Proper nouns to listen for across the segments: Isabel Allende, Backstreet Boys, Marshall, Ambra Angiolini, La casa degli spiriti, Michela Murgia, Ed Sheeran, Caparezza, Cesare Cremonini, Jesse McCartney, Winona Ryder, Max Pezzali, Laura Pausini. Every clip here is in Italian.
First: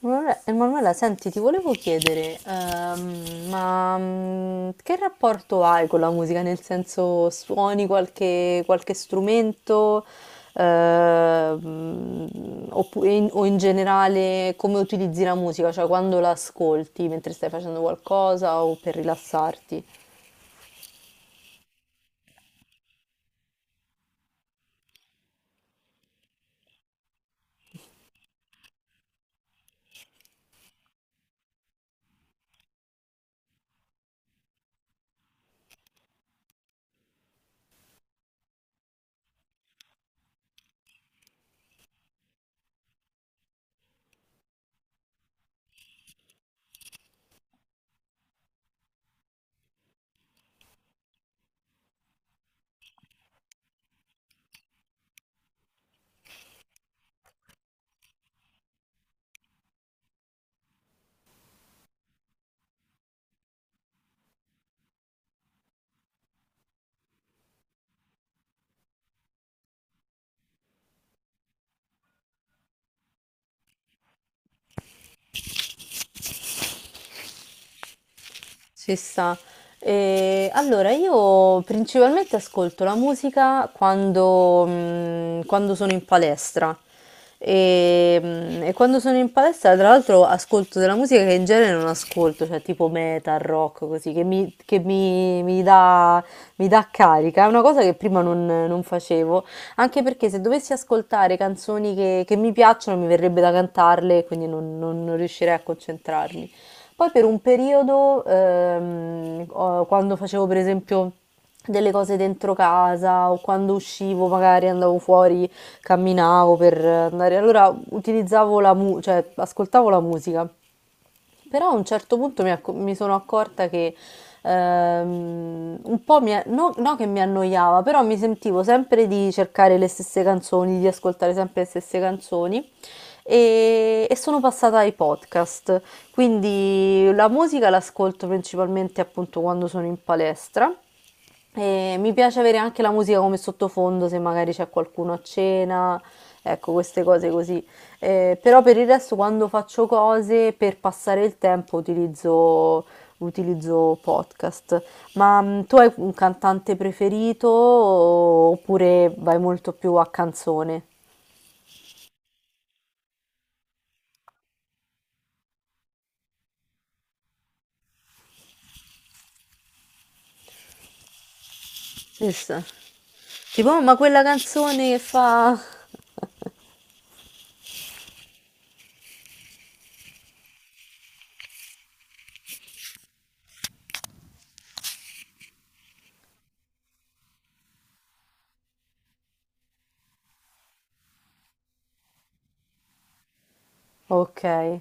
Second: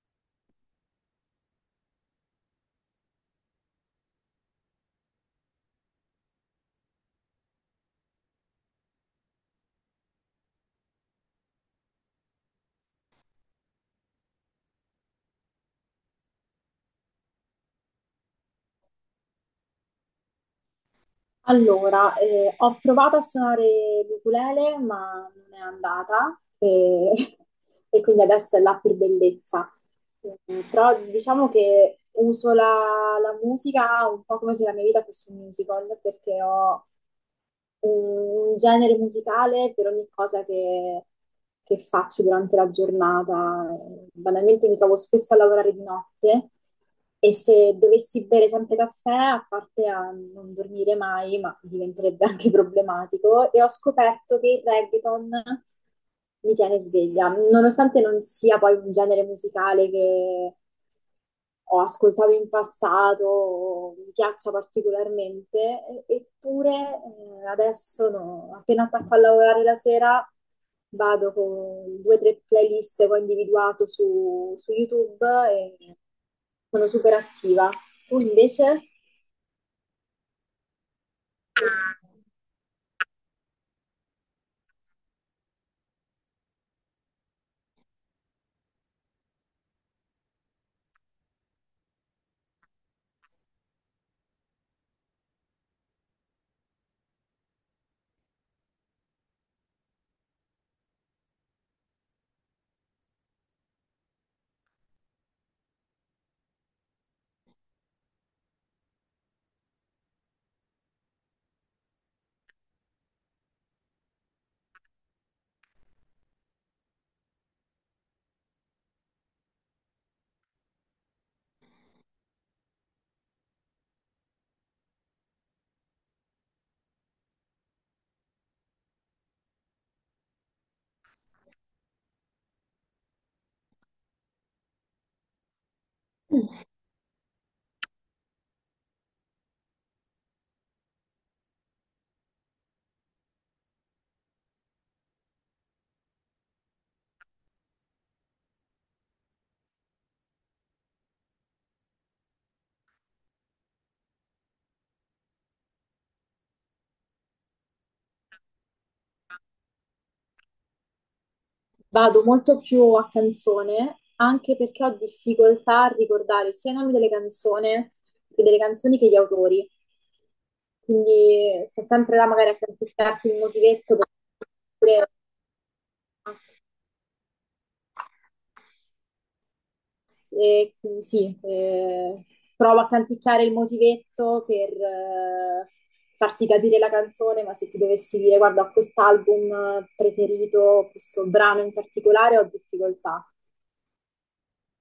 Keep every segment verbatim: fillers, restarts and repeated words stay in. Emanuela, Emanuela, senti, ti volevo chiedere, ehm, ma mm, che rapporto hai con la musica? Nel senso, suoni qualche, qualche strumento, Ehm, oppu- e in- o in generale come utilizzi la musica? Cioè quando la ascolti mentre stai facendo qualcosa o per rilassarti? Allora, eh, ho provato a suonare l'ukulele, ma non è andata e, e quindi adesso è là per bellezza. Eh, Però diciamo che uso la, la musica un po' come se la mia vita fosse un musical, perché ho un genere musicale per ogni cosa che, che faccio durante la giornata. Banalmente mi trovo spesso a lavorare di notte e se dovessi bere sempre caffè, a parte a non dormire mai, ma diventerebbe anche problematico, e ho scoperto che il reggaeton mi tiene sveglia, nonostante non sia poi un genere musicale che ho ascoltato in passato, o mi piaccia particolarmente, e- eppure eh, adesso no. Appena attacco a lavorare la sera vado con due o tre playlist che ho individuato su, su YouTube e sono super attiva. Tu invece? Ci sta. E allora, io principalmente ascolto la musica quando, mm, quando sono in palestra. E, mm, e quando sono in palestra, tra l'altro, ascolto della musica che in genere non ascolto, cioè tipo metal, rock, così, che mi, che mi- mi dà, mi dà carica. È una cosa che prima non, non facevo, anche perché se dovessi ascoltare canzoni che, che mi piacciono, mi verrebbe da cantarle, quindi non non- non riuscirei a concentrarmi. Poi per un periodo, ehm, ho- quando facevo per esempio delle cose dentro casa o quando uscivo, magari andavo fuori, camminavo per andare, allora utilizzavo la mu- cioè ascoltavo la musica. Però a un certo punto mi, acco- mi sono accorta che ehm, un po' mi, a- no, no che mi annoiava, però mi sentivo sempre di cercare le stesse canzoni, di ascoltare sempre le stesse canzoni e, e sono passata ai podcast. Quindi la musica l'ascolto principalmente appunto quando sono in palestra. E mi piace avere anche la musica come sottofondo, se magari c'è qualcuno a cena, ecco, queste cose così. Eh, però per il resto, quando faccio cose per passare il tempo, utilizzo, utilizzo podcast. Ma mm, tu hai un cantante preferito o- oppure vai molto più a canzone? Vado molto più a canzone, anche perché ho difficoltà a ricordare sia i nomi delle canzoni che delle canzoni che gli autori. Quindi sto sempre là magari a Issa. canticchiarti il Tipo, "Oh, ma motivetto per quella canzone che dire, fa... eh, sì, eh, provo a canticchiare il motivetto per eh, farti capire la canzone, ma se ti dovessi dire guarda, ho quest'album eh, preferito, questo brano in particolare, ho difficoltà. Ok,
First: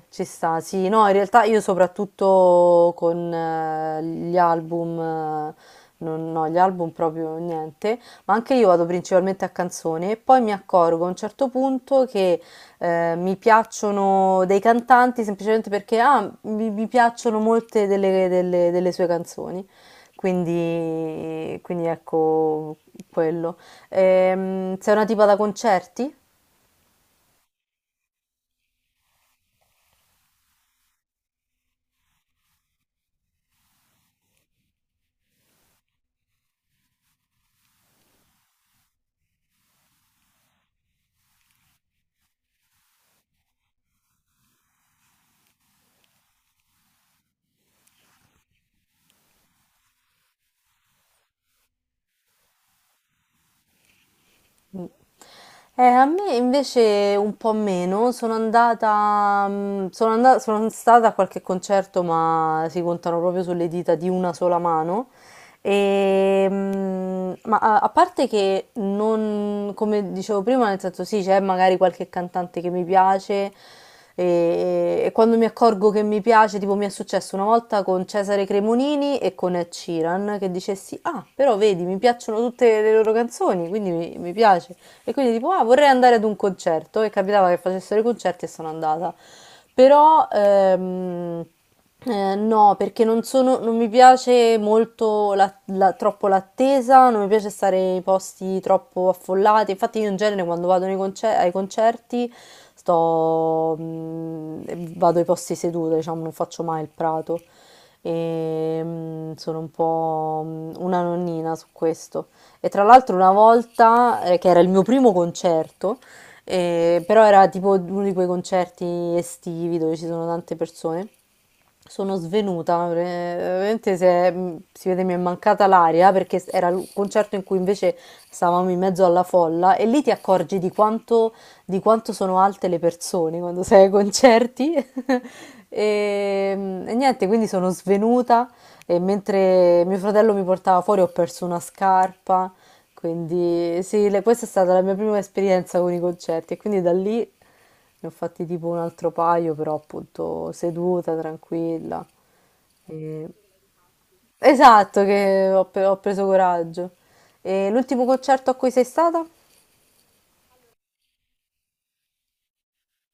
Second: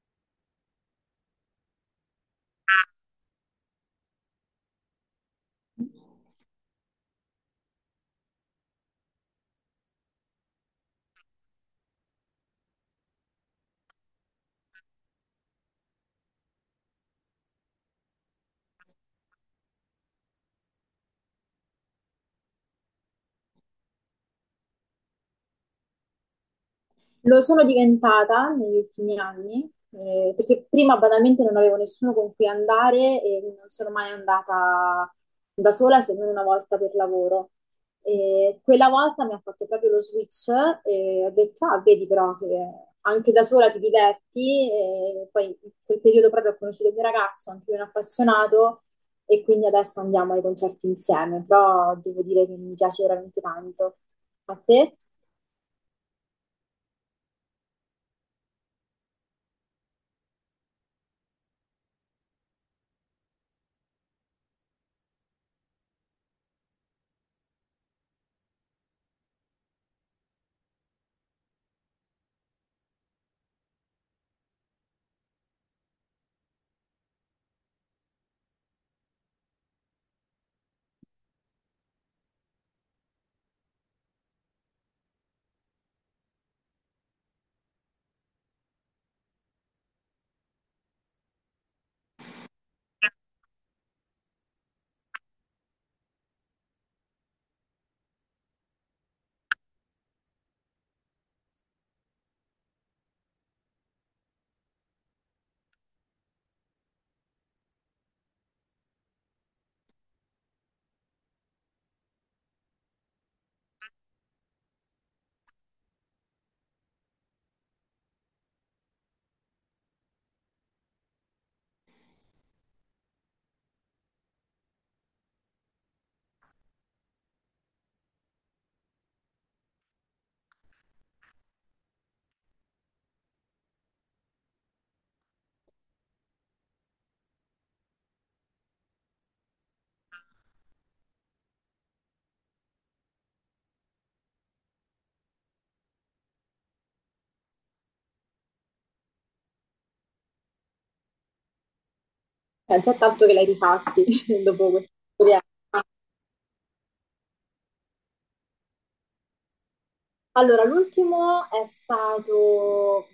ci sta. Sì, no, in realtà io soprattutto con eh, gli album, eh, non, no, gli album proprio niente, ma anche io vado principalmente a canzone e poi mi accorgo a un certo punto che eh, mi piacciono dei cantanti semplicemente perché ah, mi, mi piacciono molte delle, delle- delle sue canzoni. Quindi, quindi ecco quello. Ehm, sei una tipa da concerti? Lo sono diventata negli ultimi anni, eh, perché prima banalmente non avevo nessuno con cui andare e non sono mai andata da sola se non una volta per lavoro. E quella volta mi ha fatto proprio lo switch e ho detto, ah, vedi però che anche da sola ti diverti. E poi in quel periodo proprio ho conosciuto il mio ragazzo, anche lui è un appassionato, e quindi adesso andiamo ai concerti insieme, però devo dire che mi piace veramente tanto. A Mm. te? Eh, a me invece un po' meno, sono andata, mm, sono andata, sono stata a qualche concerto, ma si contano proprio sulle dita di una sola mano. Ehm, ma a, a parte che non, come dicevo prima, nel senso sì, c'è magari qualche cantante che mi piace e, e quando mi accorgo che mi piace, tipo mi è successo una volta con Cesare Cremonini e con Ed Sheeran, che dicessi, ah, però vedi, mi piacciono tutte le loro canzoni, quindi mi, mi piace. E quindi tipo, ah, vorrei andare ad un concerto. E capitava che facessero i concerti e sono andata. Però ehm, eh, no, perché non sono, non mi piace molto la- la- troppo l'attesa, non mi piace stare in posti troppo affollati. Infatti, io in genere quando vado nei concer- ai concerti sto, mm, vado ai posti seduta, diciamo, non faccio mai il prato. E, mm, sono un po' mm, una nonnina su questo. E tra l'altro una volta, eh, che era il mio primo concerto, eh, però era tipo uno di quei concerti estivi dove ci sono tante persone, sono svenuta, eh, veramente si, è- si vede mi è mancata l'aria perché era il concerto in cui invece stavamo in mezzo alla folla e lì ti accorgi di quanto, di quanto sono alte le persone quando sei ai concerti. E, mm, e niente, quindi sono svenuta e mentre mio fratello mi portava fuori ho perso una scarpa. Quindi sì, le- questa è stata la mia prima esperienza con i concerti e quindi da lì ne ho fatti tipo un altro paio, però appunto seduta, tranquilla. È già tanto E- che l'hai rifatti dopo questa Esatto, storia. che ho, pe- ho preso coraggio. E l'ultimo concerto a cui sei stata? Allora, l'ultimo è stato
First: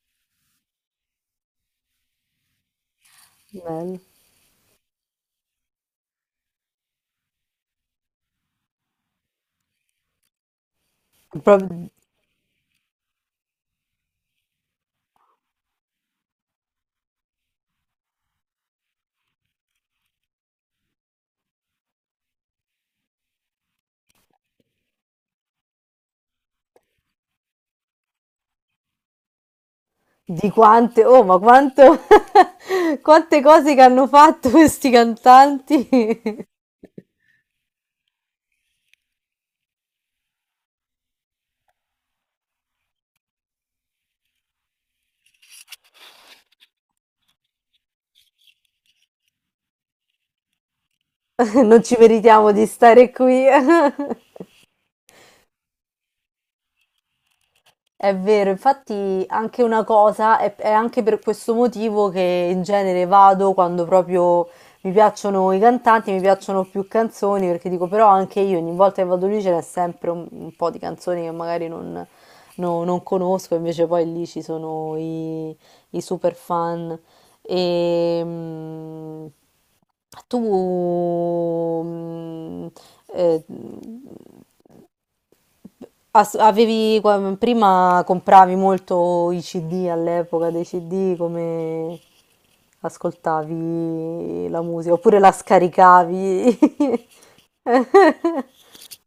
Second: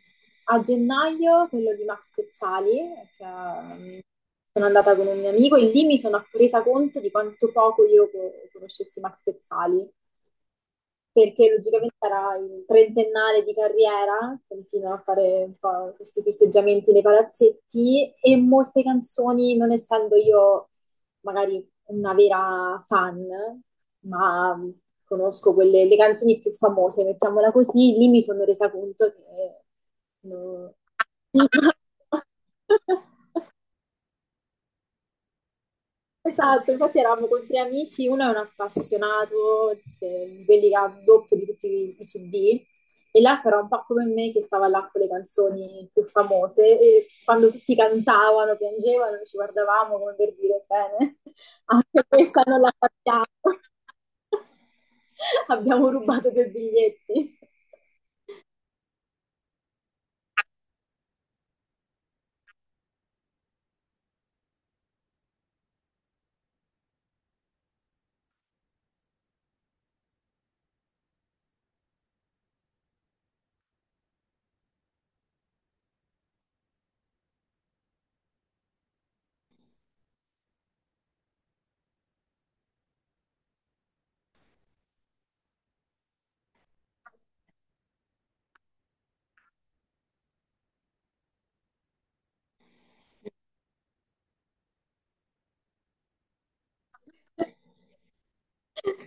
a gennaio, quello di Max Pezzali, che ehm, Bello. sono andata con un mio amico e lì mi sono resa conto di quanto poco io co- conoscessi Max Pezzali. Perché Proprio logicamente era il trentennale di carriera, continua a fare un po' questi festeggiamenti nei palazzetti e molte canzoni, non essendo io magari una vera fan, ma conosco quelle, le canzoni più famose, mettiamola così, lì mi sono resa conto che... di no. quante, oh, ma quanto, quante cose che hanno fatto questi cantanti. Esatto, infatti eravamo con tre amici, uno è un appassionato, che- di quelli che ha il doppio di tutti i i C D, e l'altro era un po' come me che stava là con le canzoni più famose e quando tutti cantavano, piangevano, ci guardavamo come per dire, bene, Non ci anche questa meritiamo non di la stare qui. facciamo, abbiamo rubato due biglietti. È vero, infatti anche una cosa, è, è anche per questo motivo che in genere vado quando proprio mi piacciono i cantanti, mi piacciono più canzoni, perché dico però anche io ogni volta che vado lì ce n'è sempre un, un po' di canzoni che magari non, no- non conosco, invece poi lì ci sono i, i super fan. E, mm, tu mm, eh, Ass- avevi, qua- prima compravi molto i C D all'epoca dei C D, come ascoltavi la musica, oppure la scaricavi.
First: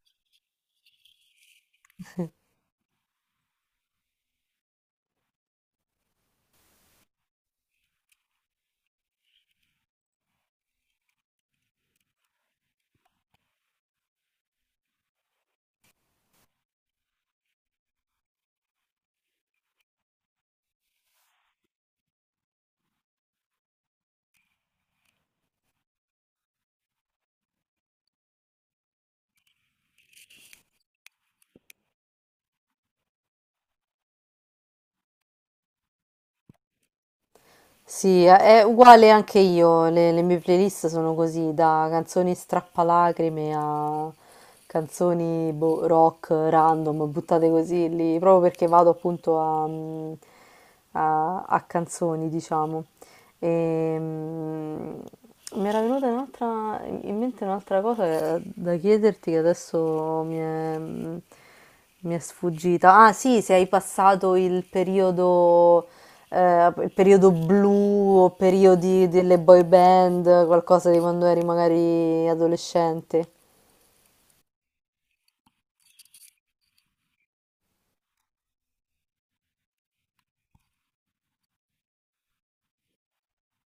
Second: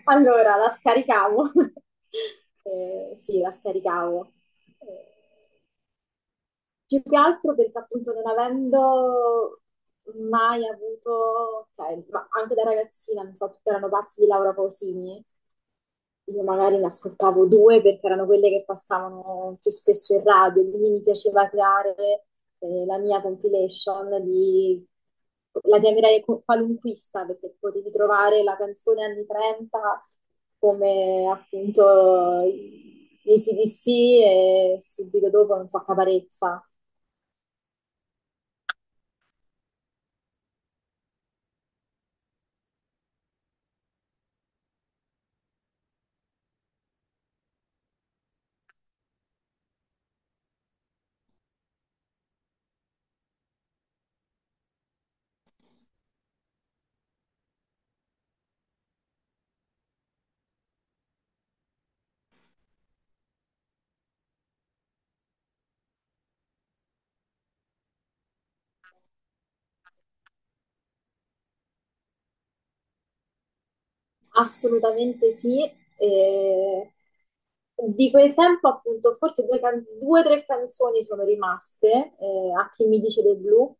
Allora, la scaricavo. Eh, sì, la scaricavo. Eh, Più che altro perché appunto non avendo mai avuto, cioè, ma anche da ragazzina, non so, tutti erano pazzi di Laura Pausini, io magari ne ascoltavo due perché erano quelle che passavano più spesso in radio, quindi mi piaceva creare eh, la mia compilation di... La chiamerei co- qualunquista perché potevi trovare la canzone anni trenta come appunto i C D C e subito dopo, non so, Caparezza. Sì, è uguale anche io, le, le mie playlist sono così, da canzoni strappalacrime a canzoni boh, rock random, buttate così lì, proprio perché vado appunto a, mm, a- a canzoni, diciamo. E, mm, mi era venuta un'altra, in mente un'altra cosa da chiederti che adesso mi è, mi è sfuggita. Ah, sì, se hai passato il periodo, eh, il periodo blu o periodi delle boy band, qualcosa di quando eri magari adolescente, Assolutamente sì. E di quel tempo, appunto, forse due, can- due o tre canzoni sono rimaste. Eh, a chi mi dice del blu,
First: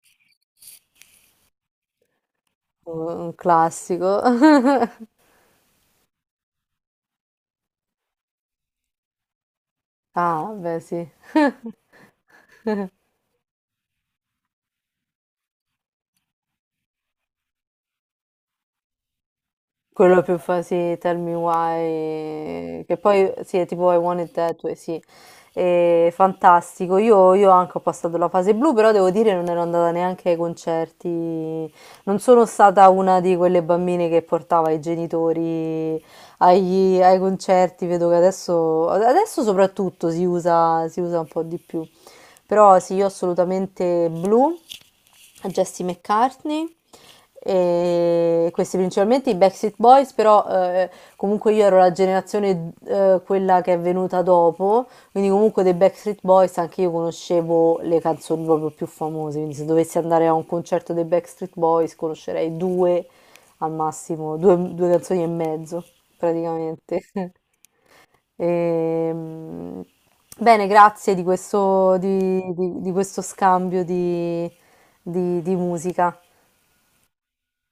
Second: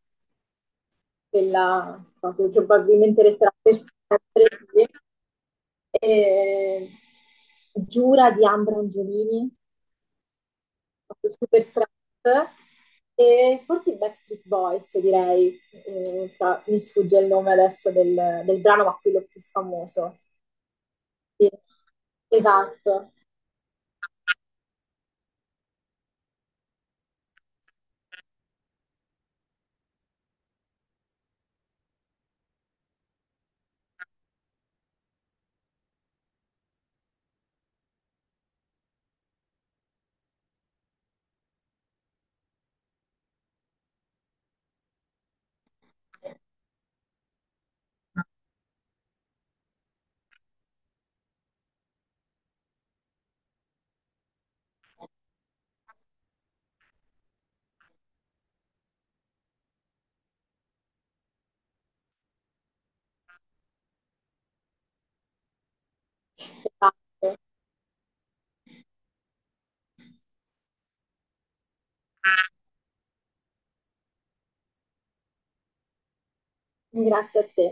quella proprio probabilmente un un resterà per classico. sempre. E Giura di Ambra Angiolini, Ah, beh, sì. proprio super trap. E forse i Backstreet Boys, direi. Eh, fra- mi sfugge il nome adesso del, del brano, ma quello più famoso. Quello più fa sì, Tell Me Sì. Why, che Esatto. poi sì, è tipo I Want It That Way, sì. È fantastico. Io, io anche ho passato la fase blu, però devo dire non ero andata neanche ai concerti. Non sono stata una di quelle bambine che portava i genitori agli- ai concerti. Vedo che adesso, adesso soprattutto si usa, si usa un po' di più. Però sì, io assolutamente blu a Jesse McCartney. E questi principalmente i Backstreet Boys, però eh, comunque io ero la generazione eh, quella che è venuta dopo, quindi comunque dei Backstreet Boys anche io conoscevo le canzoni proprio più famose, quindi se dovessi andare a un concerto dei Backstreet Boys conoscerei due al massimo, due, due canzoni e mezzo praticamente. Esatto. Ehm, bene, grazie di questo, di- di- di questo scambio di di- di musica. Grazie a te.